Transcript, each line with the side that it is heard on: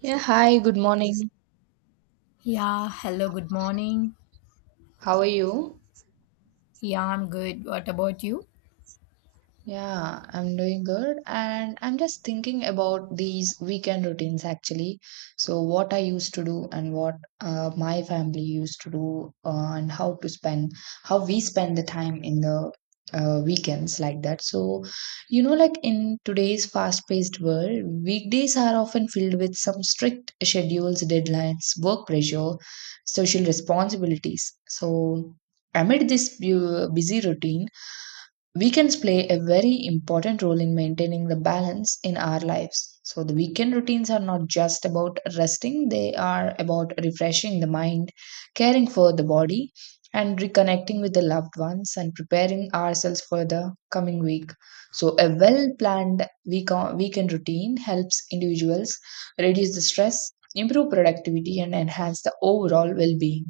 right: Yeah, hi, good morning.
left: Yeah, hello, good morning.
right: How are you?
left: Yeah, I'm good. What about you?
right: Yeah, I'm doing good. And I'm just thinking about these weekend routines actually. So, what I used to do and what my family used to do, and how to spend, how we spend the time in the weekends like that. So, like in today's fast-paced world, weekdays are often filled with some strict schedules, deadlines, work pressure, social responsibilities. So, amid this busy routine, weekends play a very important role in maintaining the balance in our lives. So, the weekend routines are not just about resting, they are about refreshing the mind, caring for the body, and reconnecting with the loved ones and preparing ourselves for the coming week. So, a well planned weekend routine helps individuals reduce the stress, improve productivity, and enhance the overall well being.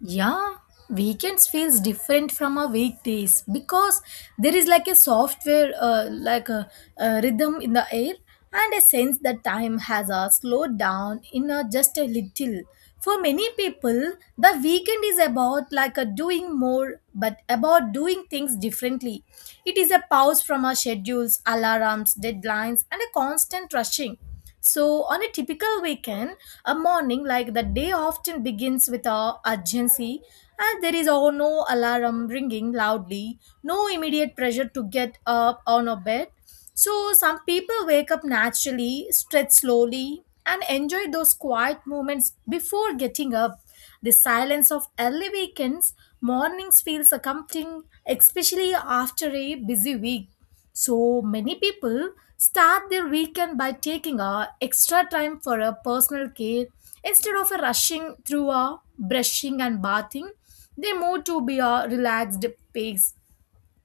left: Yeah, weekends feels different from our weekdays because there is like a software, like a rhythm in the air and a sense that time has slowed down in just a little. For many people, the weekend is about like a doing more, but about doing things differently. It is a pause from our schedules, alarms, deadlines, and a constant rushing. So, on a typical weekend, a morning like the day often begins with a urgency, and there is all no alarm ringing loudly, no immediate pressure to get up on a bed. So, some people wake up naturally, stretch slowly, and enjoy those quiet moments before getting up. The silence of early weekends mornings feels comforting, especially after a busy week. So many people start their weekend by taking a extra time for a personal care instead of a rushing through a brushing and bathing. They move to be a relaxed pace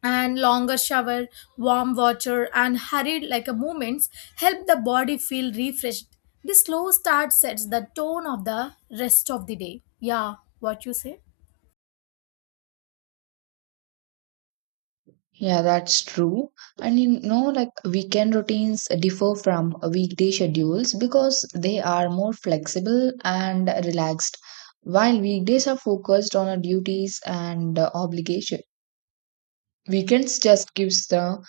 left: and longer shower, warm water and hurried like a movements help the body feel refreshed. The slow start sets the tone of the rest of the day. Yeah, what you say?
right: Yeah, that's true. And you know, like weekend routines differ from weekday schedules because they are more flexible and relaxed, while weekdays are focused on our duties and obligation. Weekends just gives the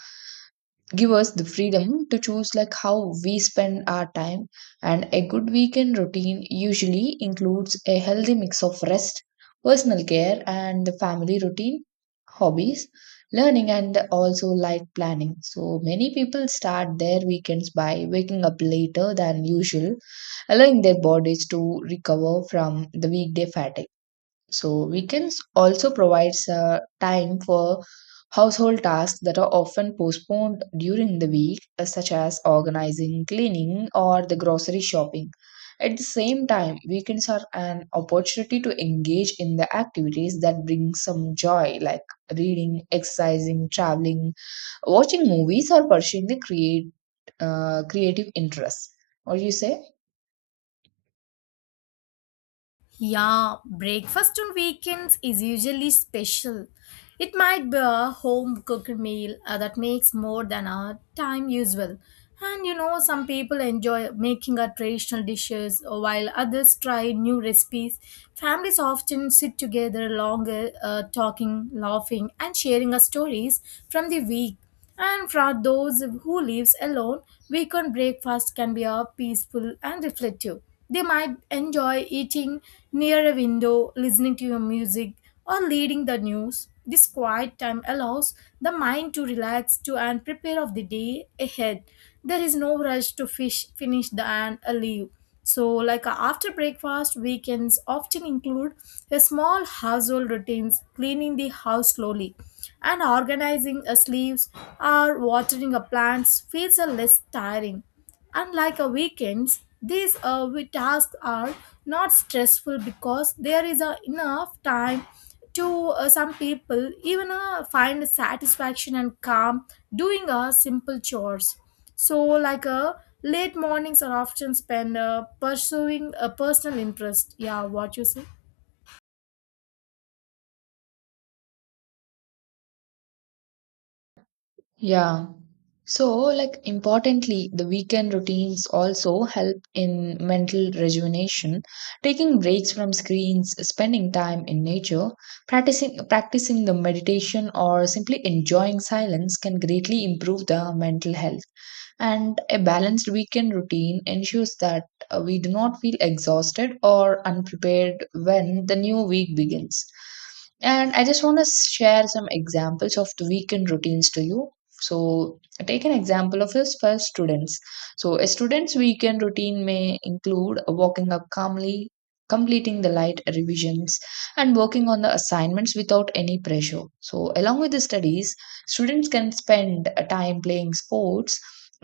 right: give us the freedom to choose like how we spend our time, and a good weekend routine usually includes a healthy mix of rest, personal care and the family routine, hobbies, learning and also like planning. So many people start their weekends by waking up later than usual, allowing their bodies to recover from the weekday fatigue. So weekends also provides time for household tasks that are often postponed during the week, such as organizing, cleaning, or the grocery shopping. At the same time, weekends are an opportunity to engage in the activities that bring some joy, like reading, exercising, traveling, watching movies, or pursuing creative interests. What do you say?
left: Yeah, breakfast on weekends is usually special. It might be a home cooked meal that makes more than a time usual. And some people enjoy making our traditional dishes while others try new recipes. Families often sit together longer, talking, laughing, and sharing our stories from the week. And for those who lives alone, weekend breakfast can be a peaceful and reflective. They might enjoy eating near a window, listening to your music, or reading the news. This quiet time allows the mind to relax to and prepare of the day ahead. There is no rush to finish the and leave. So, like after breakfast, weekends often include a small household routines, cleaning the house slowly, and organizing a sleeves or watering a plants feels a less tiring. Unlike a weekends, these tasks are not stressful because there is a enough time to, some people even find satisfaction and calm doing simple chores. So like late mornings are often spent pursuing a personal interest. Yeah, what you say?
right: Yeah. So, like, importantly, the weekend routines also help in mental rejuvenation, taking breaks from screens, spending time in nature, practicing the meditation or simply enjoying silence can greatly improve the mental health. And a balanced weekend routine ensures that we do not feel exhausted or unprepared when the new week begins. And I just want to share some examples of the weekend routines to you. So, take an example of this for students. So, a student's weekend routine may include walking up calmly, completing the light revisions, and working on the assignments without any pressure. So, along with the studies, students can spend time playing sports,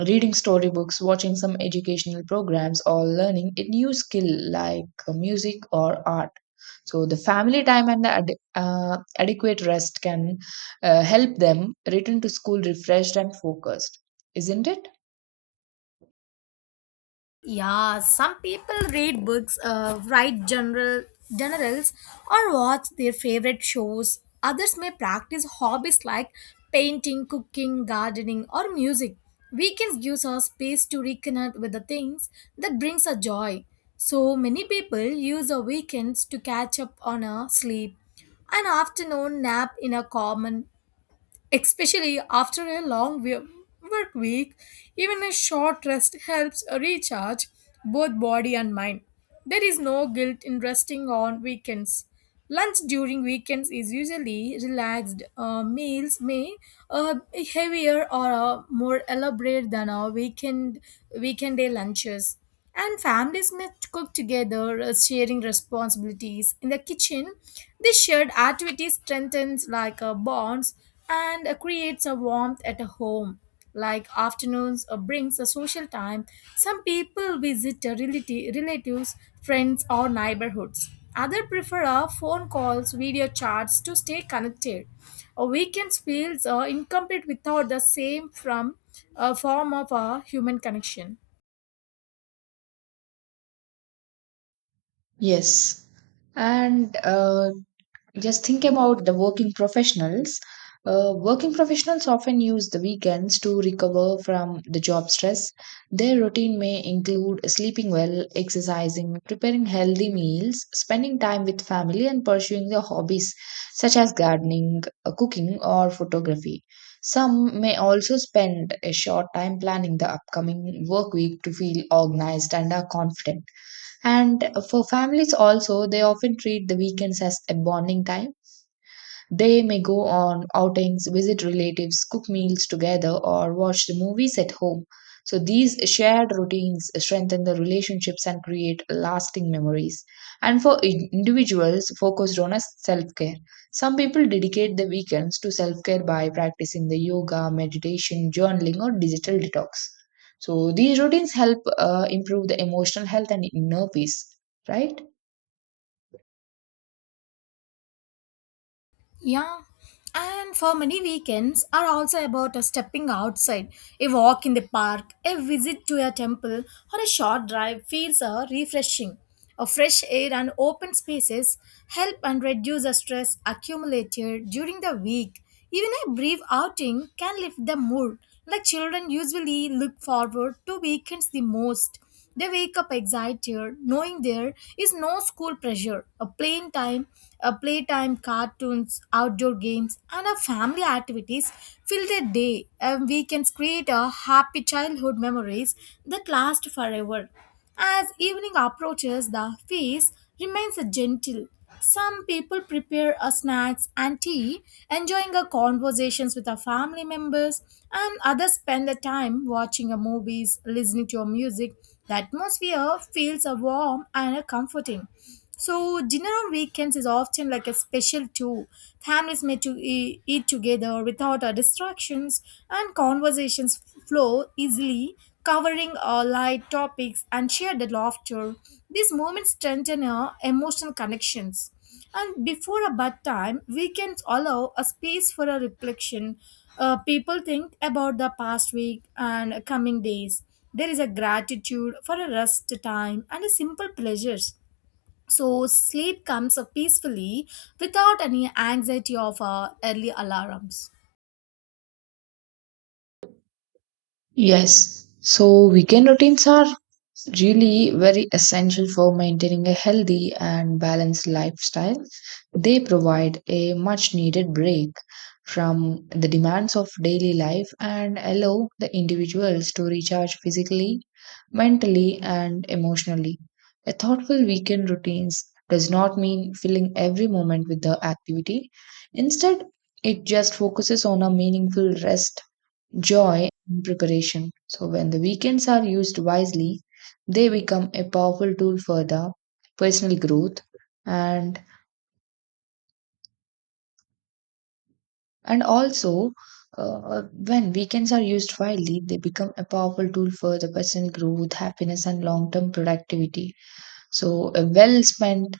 right: reading storybooks, watching some educational programs, or learning a new skill like music or art. So, the family time and the adequate rest can help them return to school refreshed and focused, isn't it?
left: Yeah, some people read books, write generals, or watch their favorite shows. Others may practice hobbies like painting, cooking, gardening, or music. Weekends gives us space to reconnect with the things that brings us joy. So many people use the weekends to catch up on a sleep, an afternoon nap in a common, especially after a long work week. Even a short rest helps recharge both body and mind. There is no guilt in resting on weekends. Lunch during weekends is usually relaxed. Meals may be heavier or more elaborate than our weekend day lunches, and families may cook together, sharing responsibilities. In the kitchen, this shared activity strengthens like bonds and creates a warmth at a home. Like afternoons brings a social time. Some people visit relatives, friends, or neighborhoods. Other prefer phone calls, video chats to stay connected. A weekend feels incomplete without the same from a form of a human connection.
right: Yes. And just think about the working professionals. Working professionals often use the weekends to recover from the job stress. Their routine may include sleeping well, exercising, preparing healthy meals, spending time with family, and pursuing their hobbies such as gardening, cooking, or photography. Some may also spend a short time planning the upcoming work week to feel organized and are confident. And for families, also, they often treat the weekends as a bonding time. They may go on outings, visit relatives, cook meals together, or watch the movies at home. So these shared routines strengthen the relationships and create lasting memories. And for individuals focused on self care, some people dedicate the weekends to self care by practicing the yoga, meditation, journaling, or digital detox. So these routines help improve the emotional health and inner peace, right?
left: Yeah, and for many weekends are also about a stepping outside. A walk in the park, a visit to a temple, or a short drive feels refreshing. A fresh air and open spaces help and reduce the stress accumulated during the week. Even a brief outing can lift the mood, like children usually look forward to weekends the most. They wake up excited, knowing there is no school pressure, a plain time, a playtime, cartoons, outdoor games, and a family activities fill their day, and weekends create a happy childhood memories that last forever. As evening approaches, the face remains gentle. Some people prepare a snacks and tea, enjoying a conversations with our family members, and others spend the time watching a movies, listening to a music. The atmosphere feels a warm and a comforting. So dinner on weekends is often like a special too. Families may to eat together without our distractions, and conversations flow easily, covering light topics and shared laughter. These moments strengthen our emotional connections. And before a bedtime, weekends allow a space for a reflection. People think about the past week and coming days. There is a gratitude for a rest time and a simple pleasures. So sleep comes peacefully, without any anxiety of early alarms.
right: Yes, so weekend routines are really very essential for maintaining a healthy and balanced lifestyle. They provide a much needed break from the demands of daily life and allow the individuals to recharge physically, mentally, and emotionally. A thoughtful weekend routines does not mean filling every moment with the activity. Instead, it just focuses on a meaningful rest, joy, and preparation. So, when the weekends are used wisely, they become a powerful tool for the personal growth. And and also uh, when weekends are used wisely, they become a powerful tool for the personal growth, happiness and long term productivity. So a well spent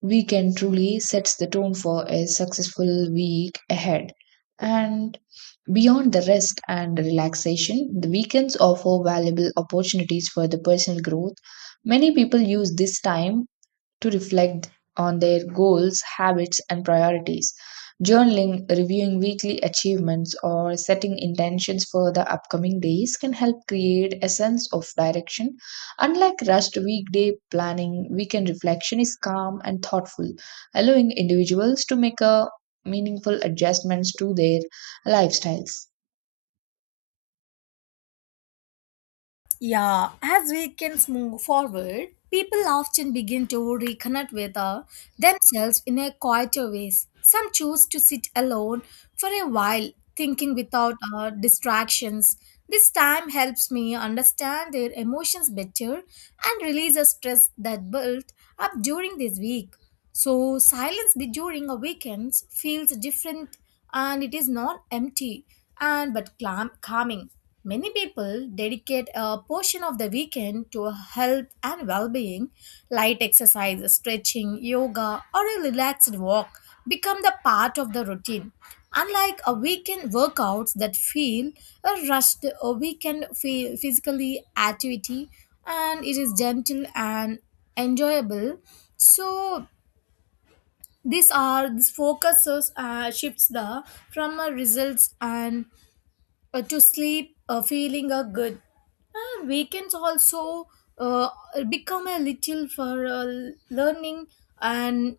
right: weekend truly sets the tone for a successful week ahead. And beyond the rest and relaxation, the weekends offer valuable opportunities for the personal growth. Many people use this time to reflect on their goals, habits, and priorities. Journaling, reviewing weekly achievements, or setting intentions for the upcoming days can help create a sense of direction. Unlike rushed weekday planning, weekend reflection is calm and thoughtful, allowing individuals to make a meaningful adjustments to their lifestyles.
left: Yeah, as weekends move forward, people often begin to reconnect with themselves in a quieter ways. Some choose to sit alone for a while, thinking without distractions. This time helps me understand their emotions better and release a stress that built up during this week. So, silence during a weekend feels different, and it is not empty and but calming. Many people dedicate a portion of the weekend to health and well-being. Light exercise, stretching, yoga, or a relaxed walk become the part of the routine. Unlike a weekend workouts that feel a rushed, a weekend physically activity, and it is gentle and enjoyable. So these are this focuses shifts the from a results and to sleep feeling good. And weekends also uh, become a little for learning, and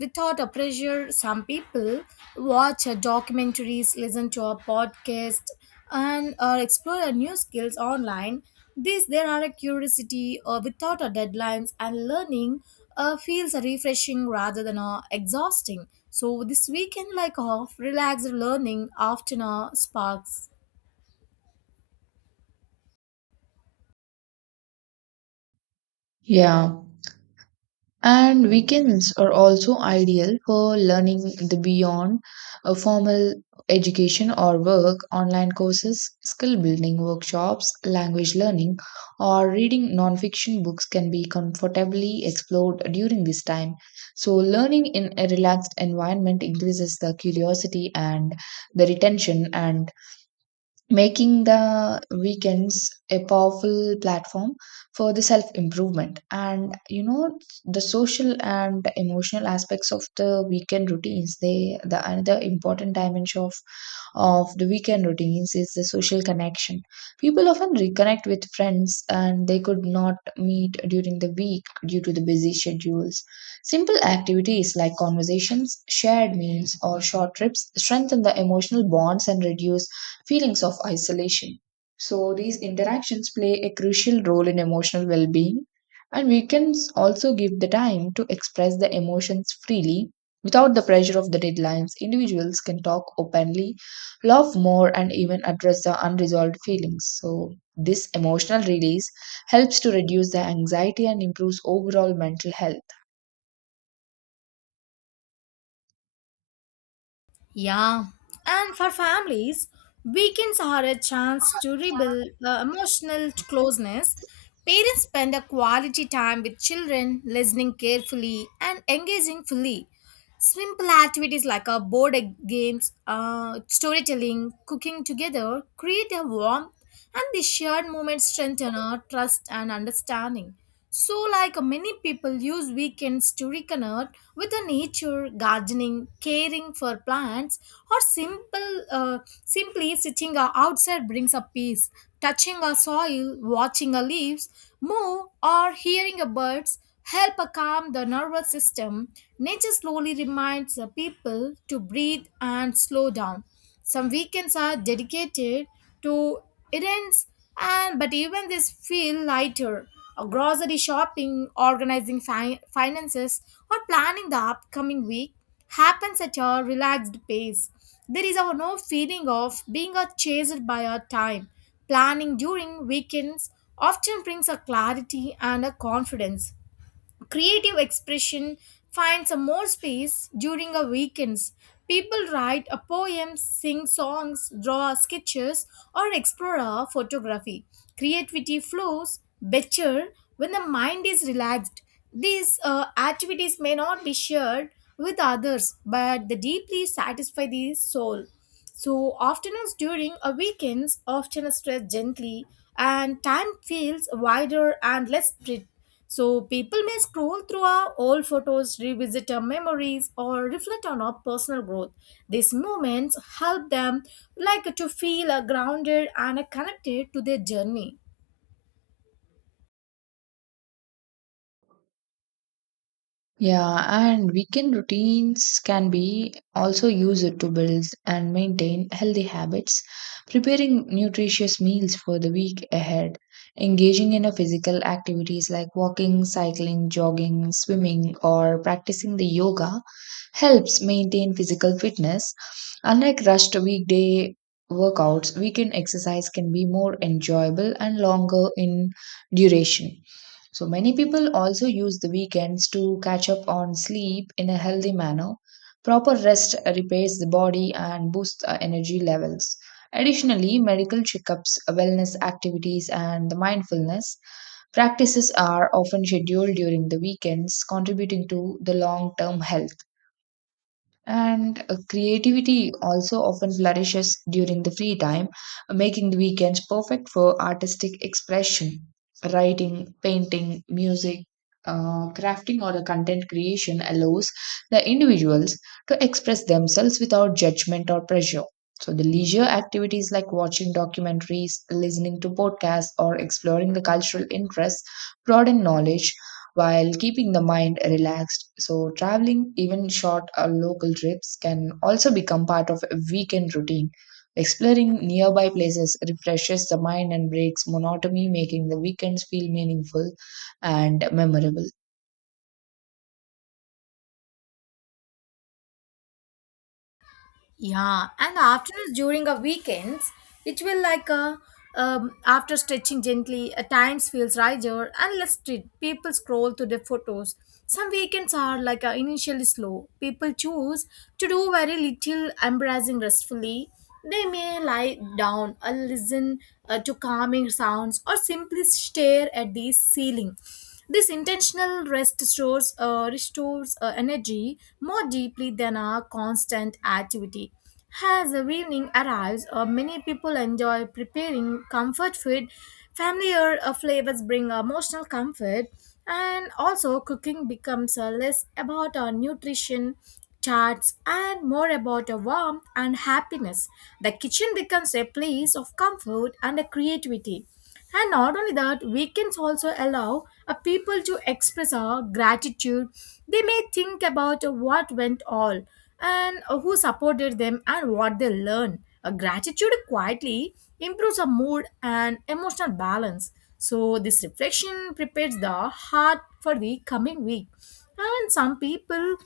left: without a pressure, some people watch documentaries, listen to a podcast, and explore new skills online. This there are a curiosity without a deadlines, and learning feels refreshing rather than exhausting. So this weekend like off relaxed learning often sparks.
right: Yeah. And weekends are also ideal for learning the beyond a formal education or work. Online courses, skill building workshops, language learning, or reading non-fiction books can be comfortably explored during this time. So learning in a relaxed environment increases the curiosity and the retention, and making the weekends a powerful platform for the self improvement. And you know, the social and emotional aspects of the weekend routines, they, the another important dimension of the weekend routines is the social connection. People often reconnect with friends and they could not meet during the week due to the busy schedules. Simple activities like conversations, shared meals or short trips strengthen the emotional bonds and reduce feelings of isolation. So, these interactions play a crucial role in emotional well being, and we can also give the time to express the emotions freely without the pressure of the deadlines. Individuals can talk openly, love more, and even address the unresolved feelings. So, this emotional release helps to reduce the anxiety and improves overall mental health.
left: Yeah, and for families, weekends are a chance to rebuild the emotional closeness. Parents spend a quality time with children, listening carefully and engaging fully. Simple activities like a board games, storytelling, cooking together create a warmth, and the shared moments strengthen our trust and understanding. So, like many people use weekends to reconnect with the nature, gardening, caring for plants, or simply sitting outside brings a peace. Touching a soil, watching a leaves move, or hearing a birds help calm the nervous system. Nature slowly reminds the people to breathe and slow down. Some weekends are dedicated to errands, and but even this feel lighter. A grocery shopping, organizing finances, or planning the upcoming week happens at a relaxed pace. There is a no feeling of being chased by our time. Planning during weekends often brings a clarity and a confidence. Creative expression finds a more space during a weekends. People write a poem, sing songs, draw sketches, or explore a photography. Creativity flows better when the mind is relaxed. These activities may not be shared with others, but they deeply satisfy the soul. So afternoons during a weekends often stress gently, and time feels wider and less strict. So people may scroll through our old photos, revisit our memories, or reflect on our personal growth. These moments help them like to feel grounded and connected to their journey.
right: Yeah, and weekend routines can be also used to build and maintain healthy habits, preparing nutritious meals for the week ahead, engaging in a physical activities like walking, cycling, jogging, swimming, or practicing the yoga helps maintain physical fitness. Unlike rushed weekday workouts, weekend exercise can be more enjoyable and longer in duration. So many people also use the weekends to catch up on sleep in a healthy manner. Proper rest repairs the body and boosts the energy levels. Additionally, medical checkups, wellness activities, and the mindfulness practices are often scheduled during the weekends, contributing to the long term health. And creativity also often flourishes during the free time, making the weekends perfect for artistic expression. Writing, painting, music, crafting, or the content creation allows the individuals to express themselves without judgment or pressure. So, the leisure activities like watching documentaries, listening to podcasts, or exploring the cultural interests broaden knowledge while keeping the mind relaxed. So, traveling, even short or local trips, can also become part of a weekend routine. Exploring nearby places refreshes the mind and breaks monotony, making the weekends feel meaningful and memorable.
left: Yeah, and after during a weekends, it will like a after stretching gently, at times feels riser and less street. People scroll to the photos. Some weekends are like initially slow. People choose to do very little, embracing restfully. They may lie down or listen to calming sounds or simply stare at the ceiling. This intentional rest restores energy more deeply than a constant activity. As the evening arrives, many people enjoy preparing comfort food. Familiar flavors bring emotional comfort, and also cooking becomes less about our nutrition charts and more about a warmth and happiness. The kitchen becomes a place of comfort and a creativity. And not only that, weekends also allow a people to express our gratitude. They may think about what went all and who supported them and what they learned. A gratitude quietly improves our mood and emotional balance. So this reflection prepares the heart for the coming week. And some people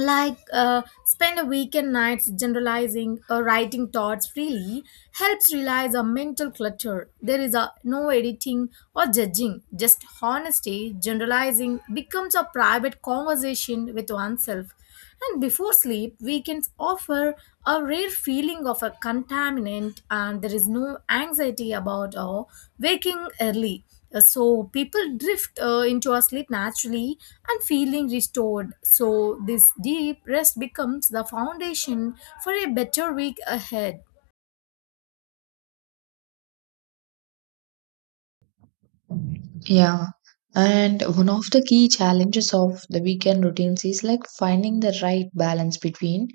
left: like spend a weekend nights generalizing or writing thoughts freely helps realize a mental clutter. There is a no editing or judging, just honesty. Generalizing becomes a private conversation with oneself. And before sleep, weekends offer a rare feeling of a contaminant, and there is no anxiety about waking early. So people drift into a sleep naturally and feeling restored. So this deep rest becomes the foundation for a better week ahead.
right: Yeah. And one of the key challenges of the weekend routines is like finding the right balance between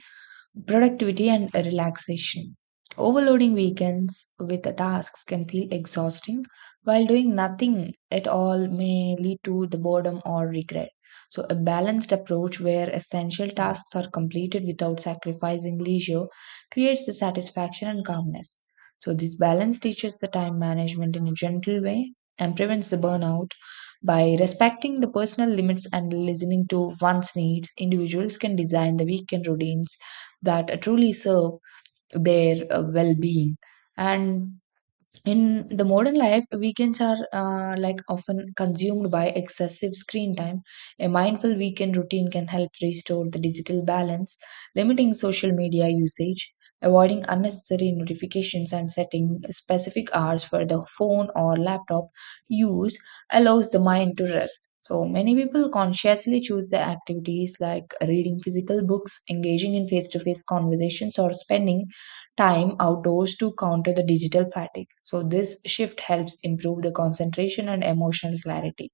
right: productivity and relaxation. Overloading weekends with tasks can feel exhausting, while doing nothing at all may lead to the boredom or regret. So, a balanced approach where essential tasks are completed without sacrificing leisure creates the satisfaction and calmness. So, this balance teaches the time management in a gentle way and prevents the burnout. By respecting the personal limits and listening to one's needs, individuals can design the weekend routines that truly serve their well being. And in the modern life, weekends are like often consumed by excessive screen time. A mindful weekend routine can help restore the digital balance, limiting social media usage, avoiding unnecessary notifications, and setting specific hours for the phone or laptop use allows the mind to rest. So many people consciously choose the activities like reading physical books, engaging in face to face conversations, or spending time outdoors to counter the digital fatigue. So, this shift helps improve the concentration and emotional clarity.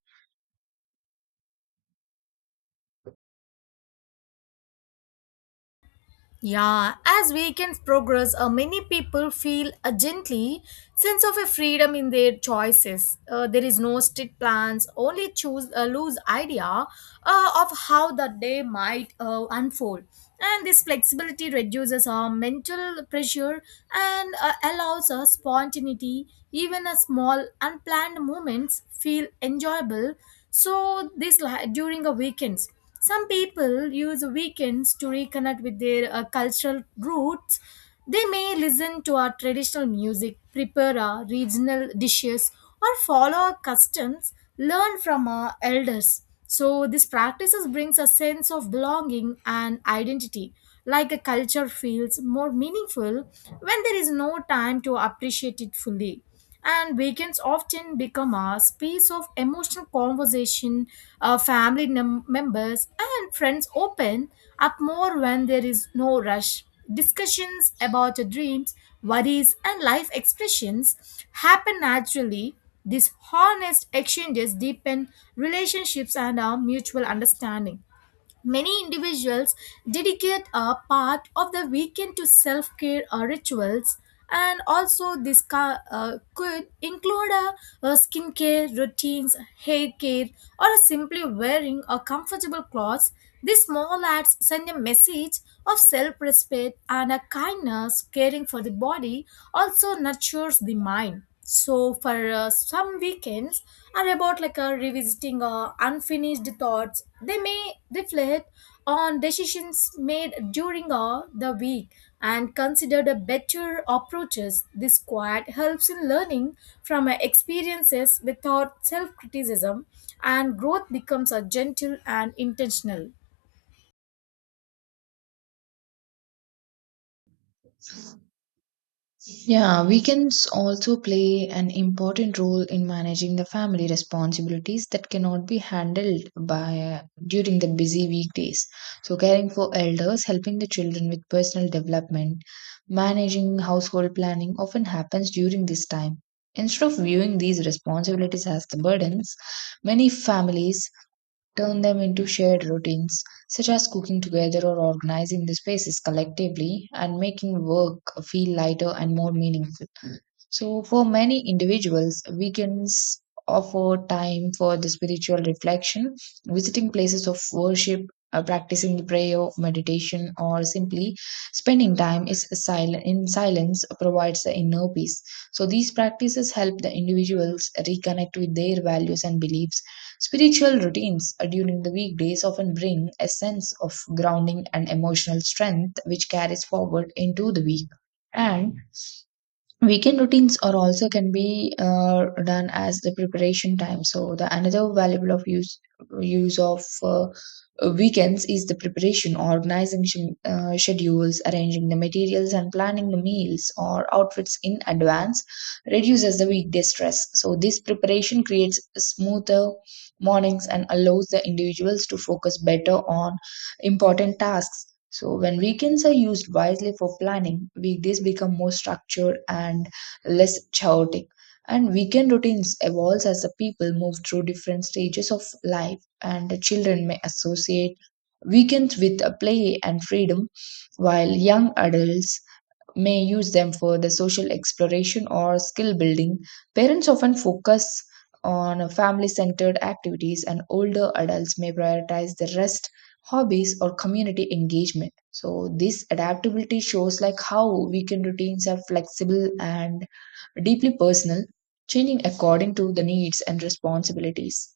left: Yeah, as weekends progress, many people feel a gently sense of a freedom in their choices. There is no strict plans, only choose a loose idea of how the day might unfold. And this flexibility reduces our mental pressure and allows us spontaneity. Even a small unplanned moments feel enjoyable. So this during a weekends. Some people use weekends to reconnect with their cultural roots. They may listen to our traditional music, prepare our regional dishes, or follow our customs, learn from our elders. So these practices brings a sense of belonging and identity. Like a culture feels more meaningful when there is no time to appreciate it fully, and weekends often become a space of emotional conversation. Family members and friends open up more when there is no rush. Discussions about your dreams, worries and life expressions happen naturally. These honest exchanges deepen relationships and our mutual understanding. Many individuals dedicate a part of the weekend to self care rituals, and also could include a skincare routines, hair care, or simply wearing a comfortable clothes. These small acts send a message of self respect and a kindness. Caring for the body also nurtures the mind, so for some weekends are about like a revisiting unfinished thoughts. They may reflect on decisions made during the week and consider the better approaches. This quiet helps in learning from experiences without self-criticism, and growth becomes a gentle and intentional.
right: Yeah, weekends also play an important role in managing the family responsibilities that cannot be handled by during the busy weekdays. So caring for elders, helping the children with personal development, managing household planning often happens during this time. Instead of viewing these responsibilities as the burdens, many families turn them into shared routines, such as cooking together or organizing the spaces collectively and making work feel lighter and more meaningful. So, for many individuals, weekends offer time for the spiritual reflection, visiting places of worship, practicing the prayer, meditation, or simply spending time is silent, in silence provides the inner peace. So, these practices help the individuals reconnect with their values and beliefs. Spiritual routines during the weekdays often bring a sense of grounding and emotional strength, which carries forward into the week. And weekend routines are also can be done as the preparation time. So the another valuable of use, use of weekends is the preparation, organizing schedules, arranging the materials and planning the meals or outfits in advance reduces the weekday stress. So this preparation creates smoother mornings and allows the individuals to focus better on important tasks. So when weekends are used wisely for planning, weekdays become more structured and less chaotic. And weekend routines evolves as the people move through different stages of life, and the children may associate weekends with play and freedom, while young adults may use them for the social exploration or skill building. Parents often focus on family centered activities, and older adults may prioritize the rest, hobbies, or community engagement. So, this adaptability shows like how weekend routines are flexible and deeply personal, changing according to the needs and responsibilities.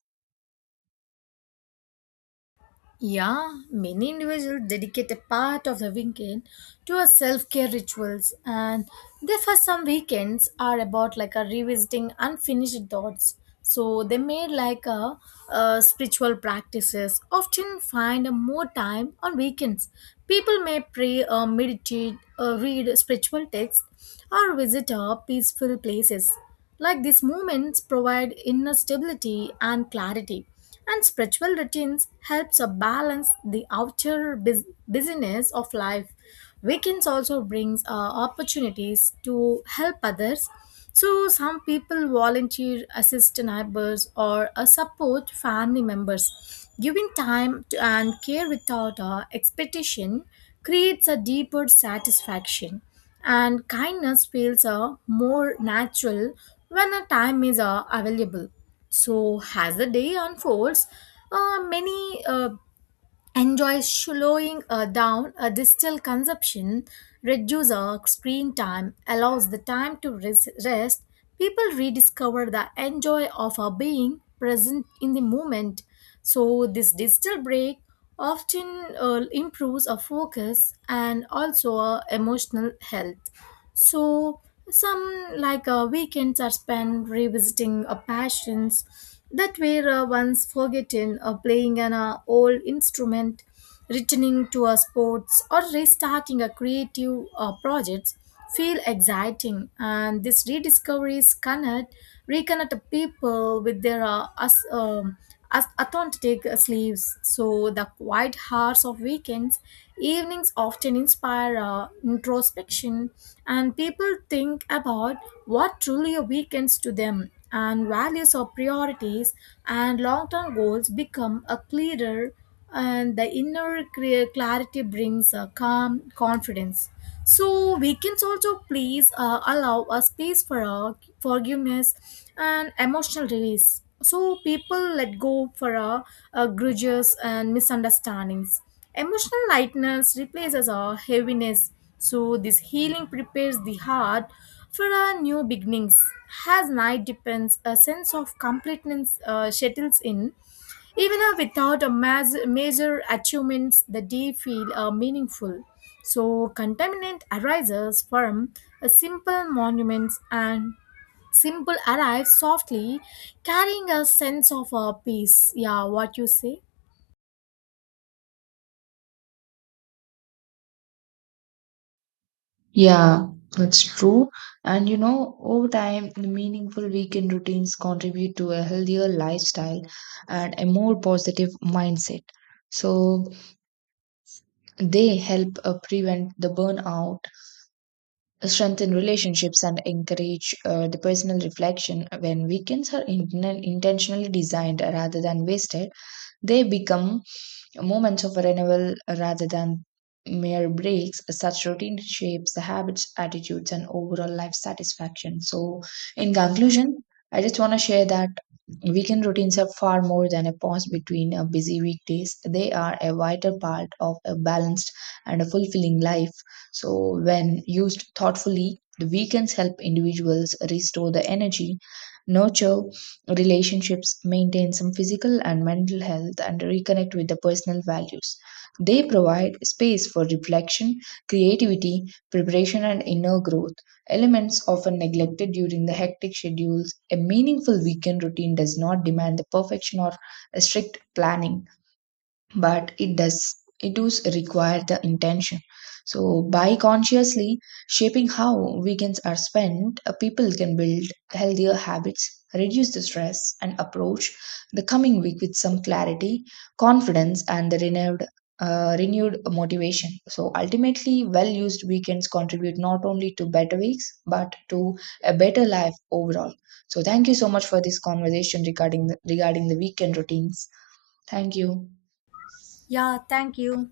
left: Yeah, many individuals dedicate a part of the weekend to our self-care rituals, and therefore some weekends are about like a revisiting unfinished thoughts. So they made like spiritual practices often find a more time on weekends. People may pray or meditate or read spiritual texts or visit peaceful places. Like these moments provide inner stability and clarity, and spiritual routines helps us balance the outer busyness of life. Weekends also brings opportunities to help others. So some people volunteer, assist neighbors or support family members. Giving time to, and care without expectation creates a deeper satisfaction, and kindness feels more natural when a time is available. So, as the day unfolds, many enjoys slowing down a digital consumption, reduce our screen time, allows the time to rest. People rediscover the enjoy of our being present in the moment. So this digital break often improves our focus and also our emotional health. So some like weekends are spent revisiting our passions that were once forgotten. Playing an old instrument, returning to a sports or restarting a creative projects feel exciting, and these rediscoveries connect reconnect people with their as authentic sleeves. So the quiet hours of weekends, evenings often inspire introspection, and people think about what truly a weekends to them, and values or priorities and long-term goals become a clearer, and the inner clear clarity brings a calm confidence. So weekends also please allow a space for forgiveness and emotional release. So people let go for grudges and misunderstandings. Emotional lightness replaces our heaviness. So this healing prepares the heart for our new beginnings. As night depends, a sense of completeness settles in. Even without a major achievements, the day feel meaningful. So contaminant arises from a simple monuments, and simple arrives softly, carrying a sense of peace. Yeah, what you say?
right: Yeah, that's true. And you know, over time, the meaningful weekend routines contribute to a healthier lifestyle and a more positive mindset. So they help prevent the burnout, strengthen relationships, and encourage the personal reflection. When weekends are intentionally designed rather than wasted, they become moments of renewal rather than mere breaks. Such routine shapes the habits, attitudes, and overall life satisfaction. So, in conclusion, I just want to share that weekend routines are far more than a pause between a busy weekdays. They are a vital part of a balanced and a fulfilling life. So, when used thoughtfully, the weekends help individuals restore the energy, nurture relationships, maintain some physical and mental health, and reconnect with the personal values. They provide space for reflection, creativity, preparation, and inner growth, elements often neglected during the hectic schedules. A meaningful weekend routine does not demand the perfection or a strict planning, but it does require the intention. So by consciously shaping how weekends are spent, people can build healthier habits, reduce the stress and approach the coming week with some clarity, confidence and the renewed motivation. So ultimately well used weekends contribute not only to better weeks but to a better life overall. So thank you so much for this conversation regarding regarding the weekend routines. Thank you.
left: Yeah, thank you.